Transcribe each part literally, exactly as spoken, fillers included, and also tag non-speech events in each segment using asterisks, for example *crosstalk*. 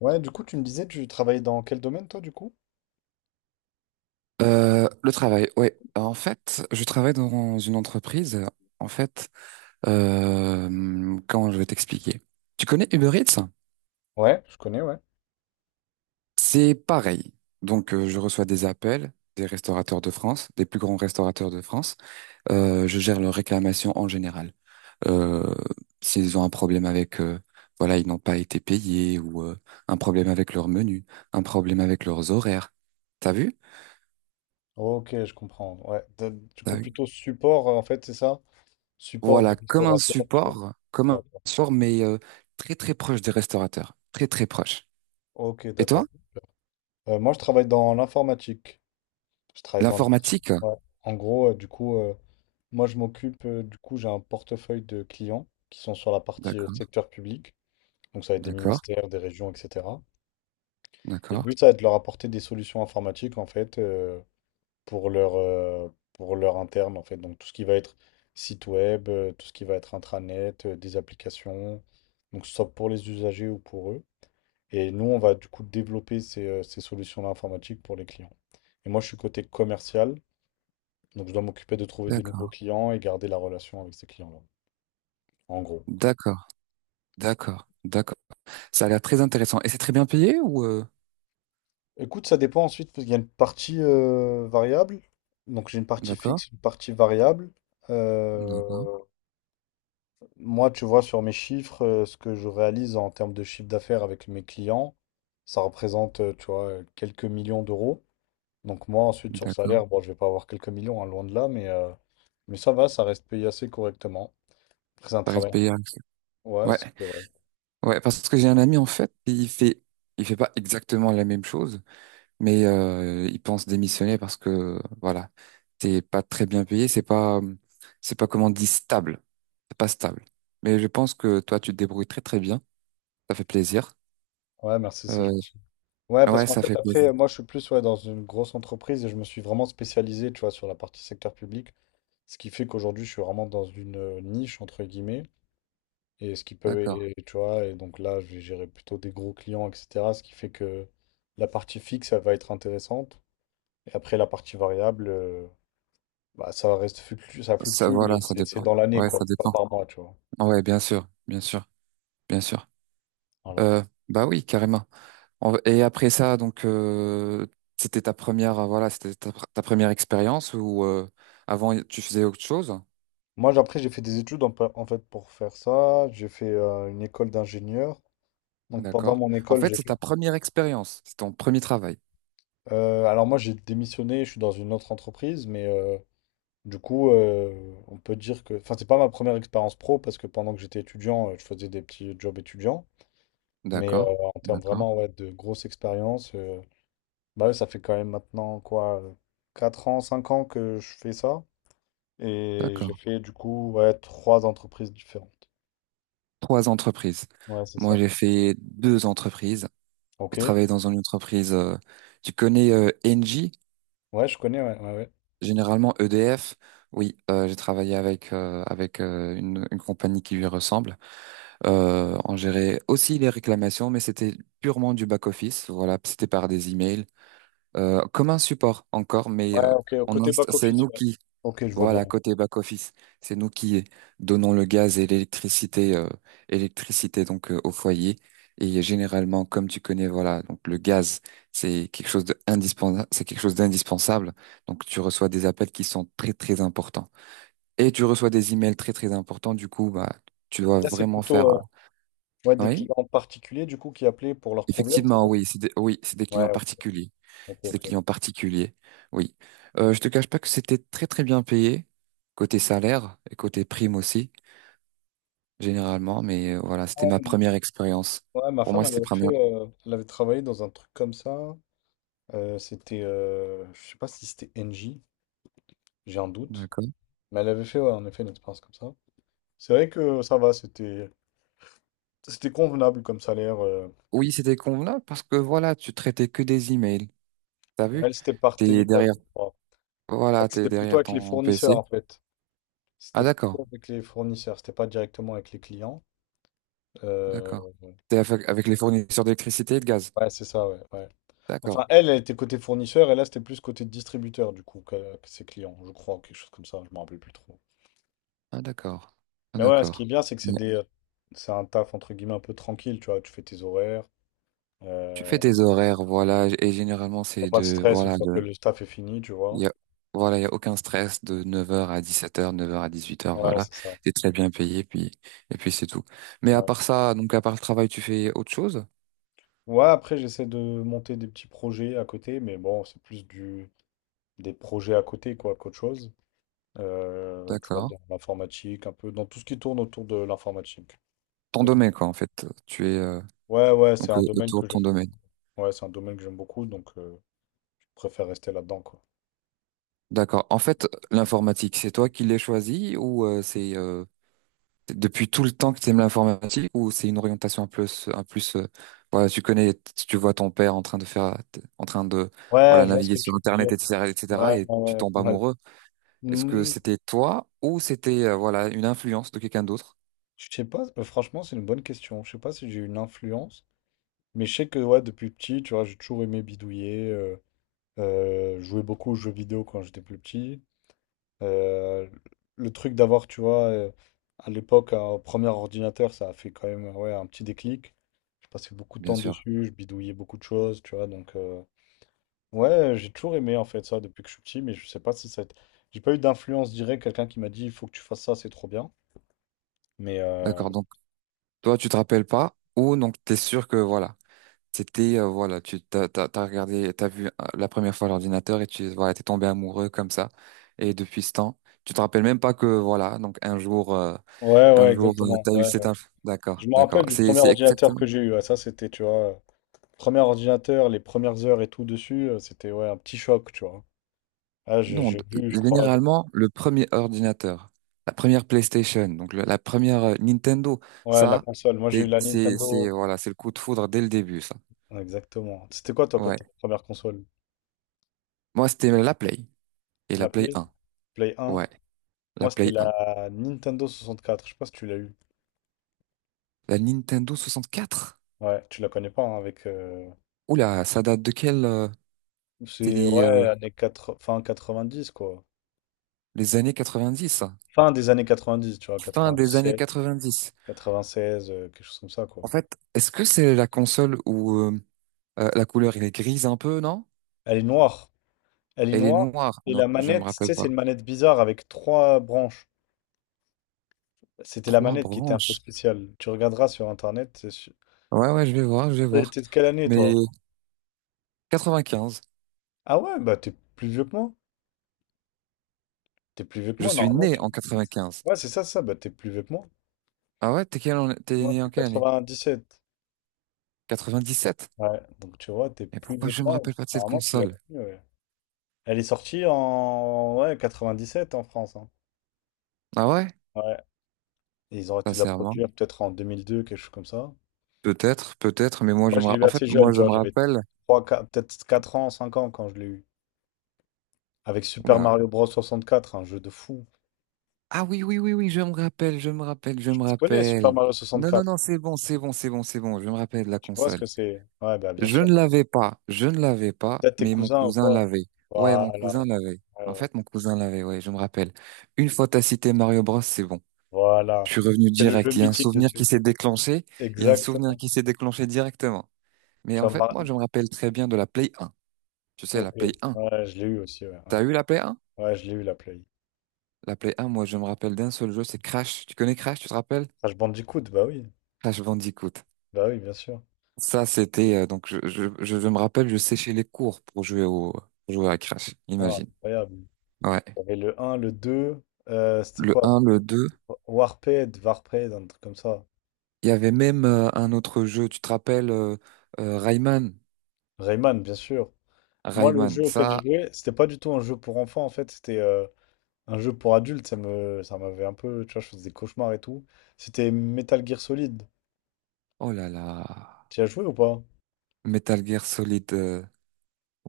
Ouais, du coup, tu me disais, tu travailles dans quel domaine, toi, du coup? Euh, le travail, ouais. En fait, je travaille dans une entreprise. En fait, euh, comment je vais t'expliquer? Tu connais Uber Eats? Ouais, je connais, ouais. C'est pareil. Donc, euh, je reçois des appels des restaurateurs de France, des plus grands restaurateurs de France. Euh, je gère leurs réclamations en général. Euh, S'ils ont un problème avec, euh, voilà, ils n'ont pas été payés, ou euh, un problème avec leur menu, un problème avec leurs horaires. T'as vu? Ok, je comprends. Ouais, de- du coup, plutôt support, euh, en fait, c'est ça? Support Voilà, des comme un restaurateurs, tu vois. support, comme un D'accord. support, mais euh, très très proche des restaurateurs, très très proche. Ok, Et toi, d'accord. Euh, moi, je travaille dans l'informatique. Je travaille dans l'informatique. l'informatique? Ouais. En gros, euh, du coup, euh, moi, je m'occupe, euh, du coup, j'ai un portefeuille de clients qui sont sur la partie euh, D'accord, secteur public. Donc, ça va être des d'accord, ministères, des régions, et cetera. Et le d'accord, but, ça va être de leur apporter des solutions informatiques, en fait, euh, pour leur, euh, pour leur interne, en fait. Donc, tout ce qui va être site web, euh, tout ce qui va être intranet, euh, des applications, donc, que ce soit pour les usagers ou pour eux. Et nous, on va du coup développer ces, euh, ces solutions-là informatiques pour les clients. Et moi, je suis côté commercial, donc je dois m'occuper de trouver des nouveaux d'accord, clients et garder la relation avec ces clients-là, en gros. d'accord, d'accord, d'accord. Ça a l'air très intéressant. Et c'est très bien payé, ou euh, Écoute, ça dépend ensuite, parce qu'il y a une partie euh, variable. Donc j'ai une partie d'accord, fixe, une partie variable. d'accord, Euh, Moi, tu vois, sur mes chiffres, euh, ce que je réalise en termes de chiffre d'affaires avec mes clients, ça représente, euh, tu vois, euh, quelques millions d'euros. Donc moi, ensuite, sur le d'accord. salaire, bon, je vais pas avoir quelques millions, hein, loin de là, mais, euh, mais ça va, ça reste payé assez correctement. Après, c'est un Ça reste travail. payé avec- Ouais, c'est Ouais, correct. ouais, parce que j'ai un ami en fait, il fait, il fait pas exactement la même chose, mais euh, ils pensent démissionner parce que voilà, t'es pas très bien payé, c'est pas c'est pas, comment on dit, stable, c'est pas stable. Mais je pense que toi, tu te débrouilles très très bien, ça fait plaisir. Ouais, merci, c'est Euh, gentil. Ouais, parce ouais, qu'en ça fait, fait plaisir. après, moi, je suis plus ouais, dans une grosse entreprise et je me suis vraiment spécialisé, tu vois, sur la partie secteur public, ce qui fait qu'aujourd'hui, je suis vraiment dans une euh, niche, entre guillemets. Et ce qui peut, D'accord. et- et tu vois, et donc là, je vais gérer plutôt des gros clients, et cetera. Ce qui fait que la partie fixe, elle va être intéressante. Et après, la partie variable, euh, bah, ça reste fluctue, ça Ça, fluctue, voilà, mais ça c'est c'est dépend. dans l'année, Ouais, quoi. ça C'est pas dépend. par mois, tu vois. Ouais, bien sûr, bien sûr, bien sûr. Voilà. Euh, Bah oui, carrément. On- Et après ça, donc euh, c'était ta première, voilà, c'était ta, ta première expérience, ou euh, avant tu faisais autre chose? Moi, j'- après, j'ai fait des études en, pa- en fait pour faire ça. J'ai fait euh, une école d'ingénieur. Donc pendant D'accord. mon En école, fait, j'ai c'est ta fait. première expérience, c'est ton premier travail. Euh, alors moi, j'ai démissionné, je suis dans une autre entreprise, mais euh, du coup, euh, on peut dire que, enfin, c'est pas ma première expérience pro parce que pendant que j'étais étudiant, euh, je faisais des petits jobs étudiants. Mais euh, D'accord. en termes D'accord. vraiment ouais, de grosse expérience, euh, bah, ouais, ça fait quand même maintenant quoi, euh, quatre ans, cinq ans que je fais ça. Et j'ai D'accord. fait du coup ouais, trois entreprises différentes. Trois entreprises. Ouais, c'est Moi, ça. j'ai fait deux entreprises. J'ai Ok. travaillé dans une entreprise, euh, tu connais euh, Engie, Ouais, je connais, ouais, ouais, ouais. généralement E D F. Oui, euh, j'ai travaillé avec euh, avec euh, une, une compagnie qui lui ressemble. Euh, on gérait aussi les réclamations, mais c'était purement du back office. Voilà, c'était par des emails, euh, comme un support encore, mais Ouais, euh, ok, au on côté inst- c'est back-office, nous ouais. qui, Ok, je vois bien. voilà, côté back-office, c'est nous qui donnons le gaz et l'électricité, euh, électricité donc euh, au foyer. Et généralement, comme tu connais, voilà, donc le gaz, c'est quelque chose de indispensable, c'est quelque chose d'indispensable. Donc tu reçois des appels qui sont très très importants, et tu reçois des emails très très importants. Du coup, bah, tu dois Là, c'est vraiment plutôt faire, euh, euh, ouais, des oui, clients particuliers du coup qui appelaient pour leurs problèmes, c'est effectivement, ça? oui, c'est des, oui, c'est des clients Ouais, particuliers, ok, c'est des ok. clients particuliers. Oui, euh, je te cache pas que c'était très très bien payé côté salaire et côté prime aussi, généralement, mais euh, voilà, c'était ma première expérience. Ouais, ma Pour moi, femme, elle c'était avait prendre... fait, euh, elle avait travaillé dans un truc comme ça. Euh, c'était, euh, je sais pas si c'était N J, j'ai un doute. D'accord. Mais elle avait fait, ouais, en effet, une expérience comme ça. C'est vrai que ça va, c'était, c'était convenable comme salaire, euh. Oui, c'était convenable parce que voilà, tu traitais que des emails. T'as Ouais, vu? elle, c'était par T'es téléphone, derrière, je crois. En voilà, t'es C'était plutôt derrière avec les ton P C. fournisseurs, en fait. Ah, C'était d'accord, plutôt avec les fournisseurs, c'était pas directement avec les clients. d'accord. Euh, T'es avec avec les fournisseurs d'électricité et de gaz. ouais, c'est ça, ouais, ouais. Enfin, D'accord. elle, elle était côté fournisseur, et là, c'était plus côté distributeur, du coup, que, que ses clients, je crois, ou quelque chose comme ça, je me rappelle plus trop. Ah, d'accord. Ah, Mais ouais, ce qui est d'accord. bien, c'est que c'est Ouais. des, euh, c'est un taf entre guillemets un peu tranquille, tu vois. Tu fais tes horaires, Tu fais euh, tes horaires, voilà, et généralement, t'as c'est pas de de, stress une voilà, fois que le taf est fini, tu Il vois. y a, voilà, il y a aucun stress, de neuf heures à dix sept heures, neuf heures à dix huit heures, Ouais, voilà. c'est ça. T'es très bien payé, puis, et puis c'est tout. Mais à Ouais. part ça, donc à part le travail, tu fais autre chose? Ouais, après, j'essaie de monter des petits projets à côté, mais bon, c'est plus du, des projets à côté, quoi, qu'autre chose. Euh, tu vois, D'accord. dans l'informatique, un peu, dans tout ce qui tourne autour de l'informatique. Ton Et toi domaine, quoi, en fait. Tu es, euh, ouais, ouais, c'est donc, euh, un domaine autour de que ton j'aime. domaine. Ouais, c'est un domaine que j'aime beaucoup, donc euh, je préfère rester là-dedans, quoi. D'accord. En fait, l'informatique, c'est toi qui l'as choisi, ou euh, c'est euh, c'est depuis tout le temps que tu aimes l'informatique, ou c'est une orientation, un plus, un plus, euh, voilà, tu connais, tu vois ton père en train de faire, en train de, Ouais, voilà, je vois ce naviguer que sur tu veux Internet, dire. et cetera, et cetera, et cetera, Ouais, et tu ouais, tombes ouais, amoureux. Est-ce que ouais. c'était toi, ou c'était euh, voilà, une influence de quelqu'un d'autre? Je sais pas, euh, franchement, c'est une bonne question. Je sais pas si j'ai eu une influence, mais je sais que ouais, depuis petit, tu vois, j'ai toujours aimé bidouiller, euh, euh, jouer beaucoup aux jeux vidéo quand j'étais plus petit. Euh, le truc d'avoir, tu vois, euh, à l'époque, un premier ordinateur, ça a fait quand même ouais, un petit déclic. Je passais beaucoup de Bien temps sûr. dessus, je bidouillais beaucoup de choses, tu vois, donc euh, ouais, j'ai toujours aimé en fait ça depuis que je suis petit, mais je sais pas si ça a été- j'ai pas eu d'influence directe, quelqu'un qui m'a dit, il faut que tu fasses ça, c'est trop bien. Mais euh, D'accord. Donc toi, tu te rappelles pas, ou donc t'es sûr que voilà, c'était euh, voilà, tu t'as t'as t'as regardé, t'as vu euh, la première fois l'ordinateur, et tu voilà, t'es tombé amoureux comme ça, et depuis ce temps, tu te rappelles même pas que voilà, donc un jour euh, ouais, un ouais, jour euh, exactement, t'as eu ouais. cette inf-. D'accord, Je me d'accord. rappelle du c'est premier c'est ordinateur exactement. que j'ai eu, ouais, ça, c'était, tu vois, euh, premier ordinateur, les premières heures et tout dessus, euh, c'était ouais, un petit choc, tu vois. Ah, j'ai Non, d- j'ai vu, je crois, le- généralement, le premier ordinateur, la première PlayStation, donc le- la première euh, Nintendo, Ouais, la ça, console. Moi, j'ai eu c'est, la c'est, c'est, Nintendo. voilà, c'est le coup de foudre dès le début, ça. Ouais, exactement. C'était quoi, toi, quand Ouais. ta première console? Moi, c'était la Play et la La Play Play? un, Play un? Ouais, la Moi, c'était Play un. la Nintendo soixante-quatre. Je sais pas si tu l'as eu. La Nintendo soixante quatre. Ouais, tu la connais pas, hein, avec, euh, Oula, ça date de quelle, euh, c'est c'est, les, ouais, euh, années quatre fin quatre-vingt-dix, quoi. les années dix, ça. Fin des années quatre-vingt-dix, tu vois, Fin des années quatre-vingt-dix-sept, quatre-vingt-dix. quatre-vingt-seize, euh, quelque chose comme ça, quoi. En fait, est-ce que c'est la console où, euh, euh, la couleur, elle est grise un peu, non? Elle est noire. Elle est Elle est noire. noire. Et Non, la je ne me manette, tu rappelle sais, c'est pas. une manette bizarre avec trois branches. C'était la Trois manette qui était un peu branches. spéciale. Tu regarderas sur Internet, c'est sûr. Ouais, ouais, je vais voir, je vais T'es voir. t'es de quelle année, Mais toi? quatre-vingt-quinze, Ah ouais, bah t'es plus vieux que moi. T'es plus vieux que je moi, suis normalement. né Tu... en quatre-vingt-quinze. *laughs* Ouais, c'est ça, ça. Bah t'es plus vieux que moi. Ah, ouais, t'es quelle an- t'es Moi, né en quelle année? je suis sept quatre-vingt-dix-sept. Ouais, donc tu vois, t'es Et plus pourquoi vieux que je me moi. rappelle pas de cette Normalement, tu l'as console? plus, ouais. Elle est sortie en ouais, sept en France, hein. Ah, ouais? Ouais. Et ils ont arrêté de la Sincèrement. produire peut-être en deux mille deux, quelque chose comme ça. Peut-être, peut-être, mais moi je Moi, me je l'ai rappelle. eu En fait, assez moi jeune, je tu vois. me J'avais rappelle. trois quatre peut-être quatre ans, cinq ans quand je l'ai eu. Avec Super Oula. Mario Bros. soixante-quatre, un jeu de fou. Ah, oui, oui, oui, oui, je me rappelle, je me rappelle, je me Tu connais Super rappelle. Mario Non, non, soixante-quatre? non, c'est bon, c'est bon, c'est bon, c'est bon, je me rappelle de la Tu vois ce console. que c'est? Ouais, bah bien Je sûr. ne l'avais pas, je ne l'avais pas, Peut-être tes mais mon cousins ou cousin quoi? l'avait. Ouais, mon Voilà. cousin l'avait. Ouais, En ouais. fait, mon cousin l'avait, ouais, je me rappelle. Une fois t'as cité Mario Bros, c'est bon. Je Voilà. suis revenu C'est le jeu direct. Il y a un mythique souvenir qui dessus. s'est déclenché. Il y a un souvenir Exactement. qui s'est déclenché directement. Mais Tu en vois, fait, Mar- moi, je me rappelle très bien de la Play un. Tu sais, la ok. Play un. Ouais, je l'ai eu aussi, ouais. T'as Ouais, eu la Play un? ouais, je l'ai eu, la Play. La Play un, moi, je me rappelle d'un seul jeu, c'est Crash. Tu connais Crash, tu te rappelles? Crash Bandicoot, bah oui. Crash Bandicoot. Bah oui, bien sûr. Ça, c'était, euh, donc, je, je, je me rappelle, je séchais les cours pour jouer au, pour jouer à Crash. Ah, Imagine. incroyable. Ouais. Il y avait le un le deux euh, c'était Le quoi? un, le deux. Warped, Warped, un truc comme ça. Il y avait même euh, un autre jeu, tu te rappelles, euh, euh, Rayman. Rayman, bien sûr. Moi, le Rayman, jeu auquel j'ai ça, joué, c'était pas du tout un jeu pour enfants, en fait, c'était euh, un jeu pour adultes, ça me, ça m'avait un peu, tu vois, je faisais des cauchemars et tout. C'était Metal Gear Solid. oh là là. Tu y as joué ou pas? Metal Gear Solid, euh,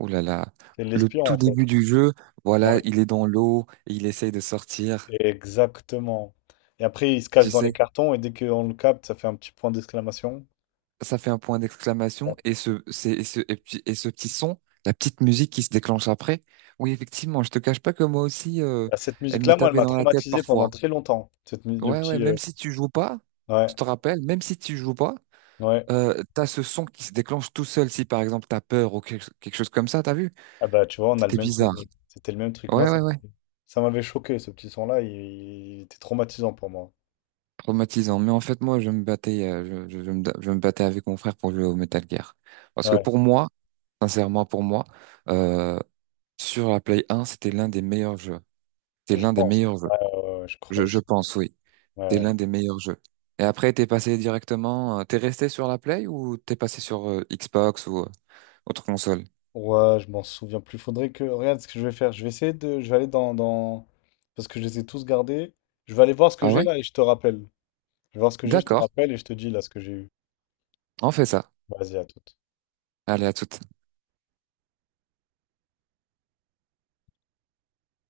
oh là là. C'est Le l'espion, tout en fait. début du jeu, voilà, Ouais. il est dans l'eau, et il essaye de sortir. Exactement. Et après, il se Tu cache dans sais, les cartons et dès qu'on le capte, ça fait un petit point d'exclamation. ça fait un point Ouais. d'exclamation, et ce, c'est, et ce, et puis- et ce petit son, la petite musique qui se déclenche après. Oui, effectivement, je te cache pas que moi aussi, euh, Bah, cette elle me musique-là, moi, elle tapait m'a dans la tête traumatisé parfois. pendant très longtemps. Cette mu- le Ouais, ouais, petit, même euh, si tu joues pas, je ouais, te rappelle, même si tu joues pas, ouais. euh, t'as ce son qui se déclenche tout seul, si par exemple t'as peur ou quelque, quelque chose comme ça, t'as vu? Ah bah tu vois, on a le C'était même bizarre. souvenir. C'était le même truc. Moi, Ouais, ça, ouais, ouais. ça m'avait choqué, ce petit son-là, il, il était traumatisant pour moi. Traumatisant. Mais en fait, moi, je me battais, euh, je, je- je me, je me battais avec mon frère pour jouer au Metal Gear. Parce que Ouais, pour moi, sincèrement, pour moi, euh, sur la Play un, c'était l'un des meilleurs jeux. C'était je l'un des pense. meilleurs jeux. Ouais, ouais, ouais, ouais, je crois Je, je aussi. pense, oui. Ouais, C'était ouais. l'un des meilleurs jeux. Et après, t'es passé directement, euh, t'es resté sur la Play, ou t'es passé sur euh, Xbox ou euh, autre console? Ouais, je m'en souviens plus. Faudrait que... Regarde ce que je vais faire. Je vais essayer de... Je vais aller dans, dans... Parce que je les ai tous gardés. Je vais aller voir ce Ah, que j'ai ouais? là et je te rappelle. Je vais voir ce que j'ai, je te D'accord. rappelle et je te dis là ce que j'ai eu. On fait ça. Vas-y, à tout. Allez, à toute.